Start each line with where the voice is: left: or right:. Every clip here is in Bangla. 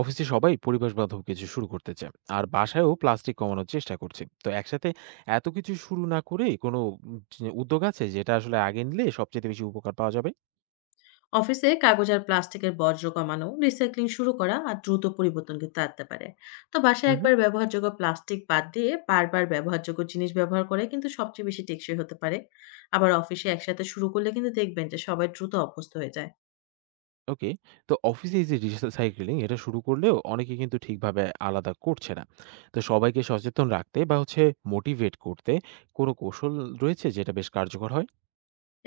right: অফিসে সবাই পরিবেশ বান্ধব কিছু শুরু করতে চায়, আর বাসায়ও প্লাস্টিক কমানোর চেষ্টা করছে। তো একসাথে এত কিছু শুরু না করে কোনো যে উদ্যোগ আছে, যেটা আসলে আগে নিলে সবচেয়ে বেশি উপকার পাওয়া যাবে?
left: অফিসে কাগজ আর প্লাস্টিকের বর্জ্য কমানো, রিসাইক্লিং শুরু করা আর দ্রুত পরিবর্তন কিন্তু আনতে পারে। তো বাসায়
right: হুম।
left: একবার ব্যবহারযোগ্য প্লাস্টিক বাদ দিয়ে বারবার ব্যবহারযোগ্য জিনিস ব্যবহার করে কিন্তু সবচেয়ে বেশি টেকসই হতে পারে। আবার অফিসে একসাথে শুরু করলে কিন্তু দেখবেন যে সবাই দ্রুত অভ্যস্ত হয়ে যায়।
right: ওকে, তো অফিসে এই যে রিসাইক্লিং, এটা শুরু করলেও অনেকে কিন্তু ঠিকভাবে আলাদা করছে না। তো সবাইকে সচেতন রাখতে বা হচ্ছে মোটিভেট করতে কোনো কৌশল রয়েছে যেটা বেশ কার্যকর হয়?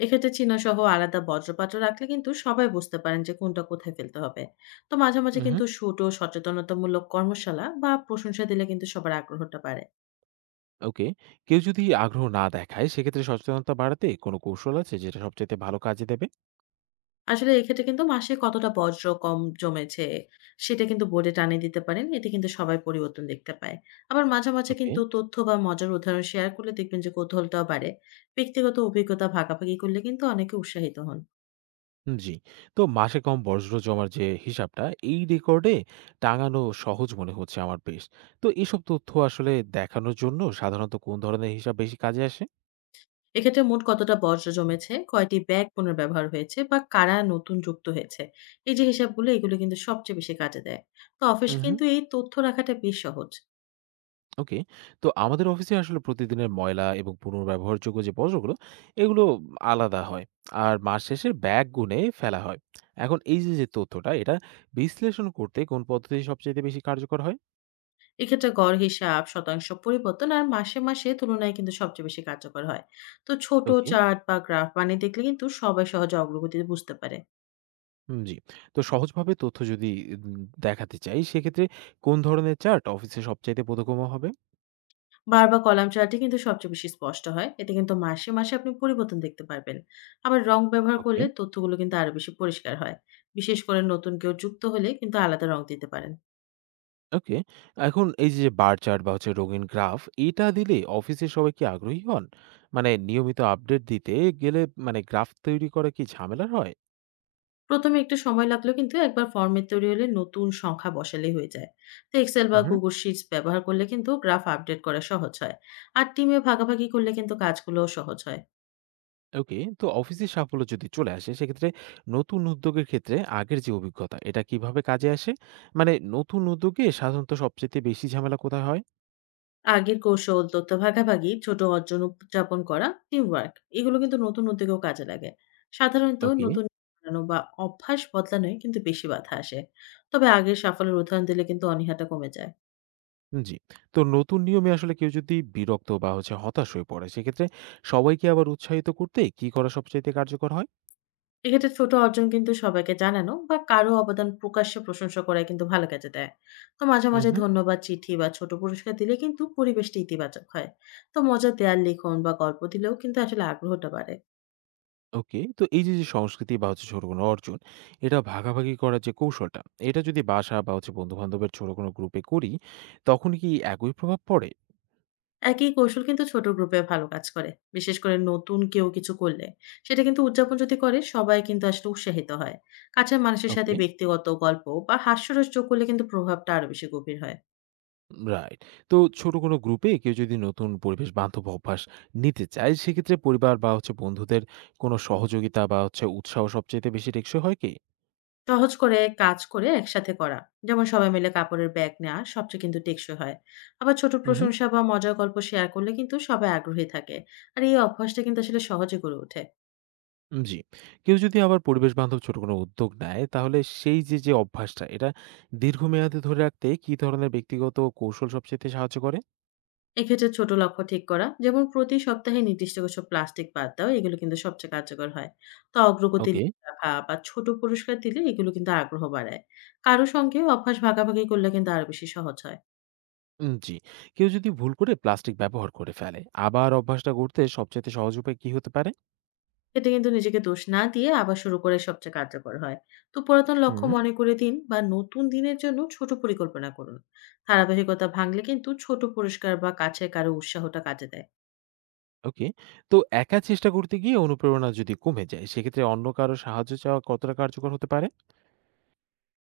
left: এক্ষেত্রে চিহ্ন সহ আলাদা বর্জ্যপাত্র রাখলে কিন্তু সবাই বুঝতে পারেন যে কোনটা কোথায় ফেলতে হবে। তো মাঝে মাঝে
right: হুম।
left: কিন্তু ছোট সচেতনতামূলক কর্মশালা বা প্রশংসা দিলে কিন্তু সবার আগ্রহটা বাড়ে।
right: ওকে, কেউ যদি আগ্রহ না দেখায় সেক্ষেত্রে সচেতনতা বাড়াতে কোনো কৌশল আছে যেটা সবচেয়ে ভালো কাজে দেবে?
left: আসলে এক্ষেত্রে কিন্তু মাসে কতটা বর্জ্য কম জমেছে সেটা কিন্তু বোর্ডে টানিয়ে দিতে পারেন। এতে কিন্তু সবাই পরিবর্তন দেখতে পায়। আবার মাঝে মাঝে
right: ওকে।
left: কিন্তু তথ্য বা মজার উদাহরণ শেয়ার করলে দেখবেন যে কৌতূহলটাও বাড়ে। ব্যক্তিগত অভিজ্ঞতা ভাগাভাগি করলে কিন্তু অনেকে উৎসাহিত হন।
right: জি। তো মাসে কম বজ্র জমার যে হিসাবটা, এই রেকর্ডে টাঙানো সহজ মনে হচ্ছে আমার বেশ। তো এসব তথ্য আসলে দেখানোর জন্য সাধারণত কোন ধরনের হিসাব বেশি কাজে আসে?
left: এক্ষেত্রে মোট কতটা বর্জ্য জমেছে, কয়টি ব্যাগ পুনর্ব্যবহার হয়েছে বা কারা নতুন যুক্ত হয়েছে, এই যে হিসাবগুলো, এগুলো কিন্তু সবচেয়ে বেশি কাজে দেয়। তো অফিস
right: উহু।
left: কিন্তু এই তথ্য রাখাটা বেশ সহজ।
right: ওকে। তো আমাদের অফিসে আসলে প্রতিদিনের ময়লা এবং পুনর্ব্যবহারযোগ্য যে বর্জ্যগুলো, এগুলো আলাদা হয়। আর মাস শেষে ব্যাগ গুণে ফেলা হয়। এখন এই যে, যে তথ্যটা, এটা বিশ্লেষণ করতে কোন পদ্ধতি সবচাইতে বেশি কার্যকর হয়?
left: এক্ষেত্রে গড় হিসাব, শতাংশ পরিবর্তন আর মাসে মাসে তুলনায় কিন্তু সবচেয়ে বেশি কার্যকর হয়। তো ছোট
right: ওকে।
left: চার্ট বা গ্রাফ বানিয়ে দেখলে কিন্তু সবাই সহজে অগ্রগতি বুঝতে পারে।
right: জি। তো সহজভাবে তথ্য যদি উম দেখাতে চাই, সেক্ষেত্রে কোন ধরনের চার্ট অফিসে সবচাইতে বোধগম্য হবে?
left: বার বা কলাম চার্টই কিন্তু সবচেয়ে বেশি স্পষ্ট হয়। এতে কিন্তু মাসে মাসে আপনি পরিবর্তন দেখতে পারবেন। আবার রং ব্যবহার
right: ওকে,
left: করলে তথ্যগুলো কিন্তু আরো বেশি পরিষ্কার হয়। বিশেষ করে নতুন কেউ যুক্ত হলে কিন্তু আলাদা রং দিতে পারেন।
right: ওকে। এখন এই যে বার চার্ট বা হচ্ছে রঙিন গ্রাফ, এটা দিলে অফিসের সবাই কি আগ্রহী হন? মানে নিয়মিত আপডেট দিতে গেলে, মানে গ্রাফ তৈরি করা কি ঝামেলার হয়?
left: ১ম এ একটু সময় লাগলেও কিন্তু একবার ফরম্যাট তৈরি হলে নতুন সংখ্যা বসালেই হয়ে যায়। তো এক্সেল বা
right: উহুম।
left: গুগল শিটস ব্যবহার করলে কিন্তু গ্রাফ আপডেট করা সহজ হয়। আর টিমে ভাগাভাগি করলে কিন্তু কাজগুলোও সহজ হয়।
right: ওকে, তো অফিসের সাফল্য যদি চলে আসে, সেক্ষেত্রে নতুন উদ্যোগের ক্ষেত্রে আগের যে অভিজ্ঞতা, এটা কিভাবে কাজে আসে? মানে নতুন উদ্যোগে সাধারণত সবচাইতে বেশি ঝামেলা কোথায় হয়?
left: আগের কৌশল, তথ্য ভাগাভাগি, ছোট অর্জন উদযাপন করা, টিম ওয়ার্ক, এগুলো কিন্তু নতুন উদ্যোগেও কাজে লাগে। সাধারণত
right: ওকে।
left: নতুন বানানো বা অভ্যাস বদলানোই কিন্তু বেশি বাধা আসে। তবে আগের সাফল্যের উদাহরণ দিলে কিন্তু অনীহাটা কমে যায়।
right: জি। তো নতুন নিয়মে আসলে কেউ যদি বিরক্ত বা হচ্ছে হতাশ হয়ে পড়ে, সেক্ষেত্রে সবাইকে আবার উৎসাহিত করতে কি করা সবচাইতে কার্যকর হয়?
left: এক্ষেত্রে ছোট অর্জন কিন্তু সবাইকে জানানো বা কারো অবদান প্রকাশ্যে প্রশংসা করা কিন্তু ভালো কাজে দেয়। তো মাঝে মাঝে
right: উহু।
left: ধন্যবাদ চিঠি বা ছোট পুরস্কার দিলে কিন্তু পরিবেশটা ইতিবাচক হয়। তো মজার দেয়াল লিখন বা গল্প দিলেও কিন্তু আসলে আগ্রহটা বাড়ে।
right: ওকে। তো এই যে, যে সংস্কৃতি বা হচ্ছে ছোট কোনো অর্জন, এটা ভাগাভাগি করার যে কৌশলটা, এটা যদি বাসা বা হচ্ছে বন্ধু-বান্ধবের ছোট কোনো গ্রুপে করি, তখন কি একই প্রভাব পড়ে?
left: একই কৌশল কিন্তু ছোট গ্রুপে ভালো কাজ করে। বিশেষ করে নতুন কেউ কিছু করলে সেটা কিন্তু উদযাপন যদি করে, সবাই কিন্তু আসলে উৎসাহিত হয়। কাছের মানুষের সাথে
right: ওকে,
left: ব্যক্তিগত গল্প বা হাস্যরস যোগ করলে কিন্তু প্রভাবটা আরো বেশি গভীর হয়।
right: রাইট। তো ছোট কোনো গ্রুপে কেউ যদি নতুন পরিবেশ বান্ধব অভ্যাস নিতে চায়, সেক্ষেত্রে পরিবার বা হচ্ছে বন্ধুদের কোনো সহযোগিতা বা হচ্ছে উৎসাহ সবচাইতে বেশি টেকসই হয় কি?
left: সহজ করে কাজ করে একসাথে করা, যেমন সবাই মিলে কাপড়ের ব্যাগ নেওয়া, সবচেয়ে কিন্তু টেকসই হয়। আবার ছোট
right: উহু।
left: প্রশংসা বা মজার গল্প শেয়ার করলে কিন্তু সবাই আগ্রহী থাকে। আর এই অভ্যাসটা কিন্তু আসলে সহজে গড়ে ওঠে।
right: জি। কেউ যদি আবার পরিবেশ বান্ধব ছোট কোনো উদ্যোগ নেয়, তাহলে সেই যে, যে অভ্যাসটা, এটা দীর্ঘমেয়াদে ধরে রাখতে কি ধরনের ব্যক্তিগত কৌশল সবচাইতে সাহায্য করে?
left: এক্ষেত্রে ছোট লক্ষ্য ঠিক করা, যেমন প্রতি সপ্তাহে নির্দিষ্ট কিছু প্লাস্টিক বাদ দাও, এগুলো কিন্তু সবচেয়ে কার্যকর হয়। তো অগ্রগতি
right: ওকে।
left: রাখা বা ছোট পুরস্কার দিলে এগুলো কিন্তু আগ্রহ বাড়ায়। কারো সঙ্গে অভ্যাস ভাগাভাগি করলে কিন্তু আরো বেশি সহজ হয়।
right: জি। কেউ যদি ভুল করে প্লাস্টিক ব্যবহার করে ফেলে, আবার অভ্যাসটা গড়তে সবচাইতে সহজ উপায় কি হতে পারে?
left: এতে কিন্তু নিজেকে দোষ না দিয়ে আবার শুরু করে সবচেয়ে কার্যকর হয়। তো পুরাতন লক্ষ্য
right: হুম।
left: মনে করে দিন বা নতুন দিনের জন্য ছোট পরিকল্পনা করুন। ধারাবাহিকতা ভাঙলে কিন্তু ছোট পুরস্কার বা কাছের কারো উৎসাহটা কাজে দেয়।
right: ওকে, তো একা চেষ্টা করতে গিয়ে অনুপ্রেরণা যদি কমে যায়, সেক্ষেত্রে অন্য কারো সাহায্য চাওয়া কতটা কার্যকর হতে পারে?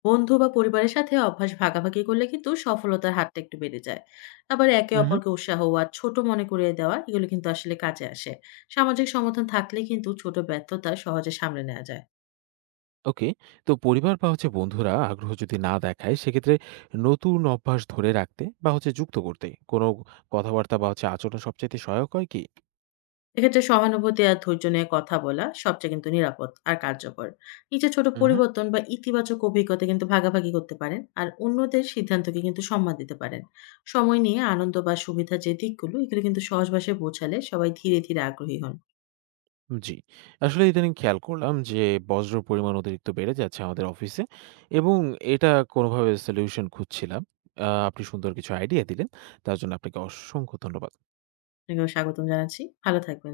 left: বন্ধু বা পরিবারের সাথে অভ্যাস ভাগাভাগি করলে কিন্তু সফলতার হাতটা একটু বেড়ে যায়। আবার একে
right: উহু।
left: অপরকে উৎসাহ আর ছোট মনে করিয়ে দেওয়া, এগুলো কিন্তু আসলে কাজে আসে। সামাজিক সমর্থন থাকলে কিন্তু ছোট ব্যর্থতা সহজে সামলে নেওয়া যায়।
right: ওকে। তো পরিবার বা হচ্ছে বন্ধুরা আগ্রহ যদি না দেখায়, সেক্ষেত্রে নতুন অভ্যাস ধরে রাখতে বা হচ্ছে যুক্ত করতে কোনো কথাবার্তা বা হচ্ছে আচরণ সবচাইতে সহায়ক হয় কি?
left: এক্ষেত্রে সহানুভূতি আর ধৈর্য নিয়ে কথা বলা সবচেয়ে কিন্তু নিরাপদ আর কার্যকর। নিজের ছোট
right: হুম।
left: পরিবর্তন বা ইতিবাচক অভিজ্ঞতা কিন্তু ভাগাভাগি করতে পারেন। আর অন্যদের সিদ্ধান্তকে কিন্তু সম্মান দিতে পারেন। সময় নিয়ে আনন্দ বা সুবিধার যে দিকগুলো এগুলো কিন্তু সহজ ভাষায় বোঝালে সবাই ধীরে ধীরে আগ্রহী হন।
right: জি। আসলে ইদানিং খেয়াল করলাম যে বজ্রর পরিমাণ অতিরিক্ত বেড়ে যাচ্ছে আমাদের অফিসে, এবং এটা কোনোভাবে সলিউশন খুঁজছিলাম। আপনি সুন্দর কিছু আইডিয়া দিলেন। তার জন্য আপনাকে অসংখ্য ধন্যবাদ।
left: আপনাকেও স্বাগতম জানাচ্ছি। ভালো থাকবেন।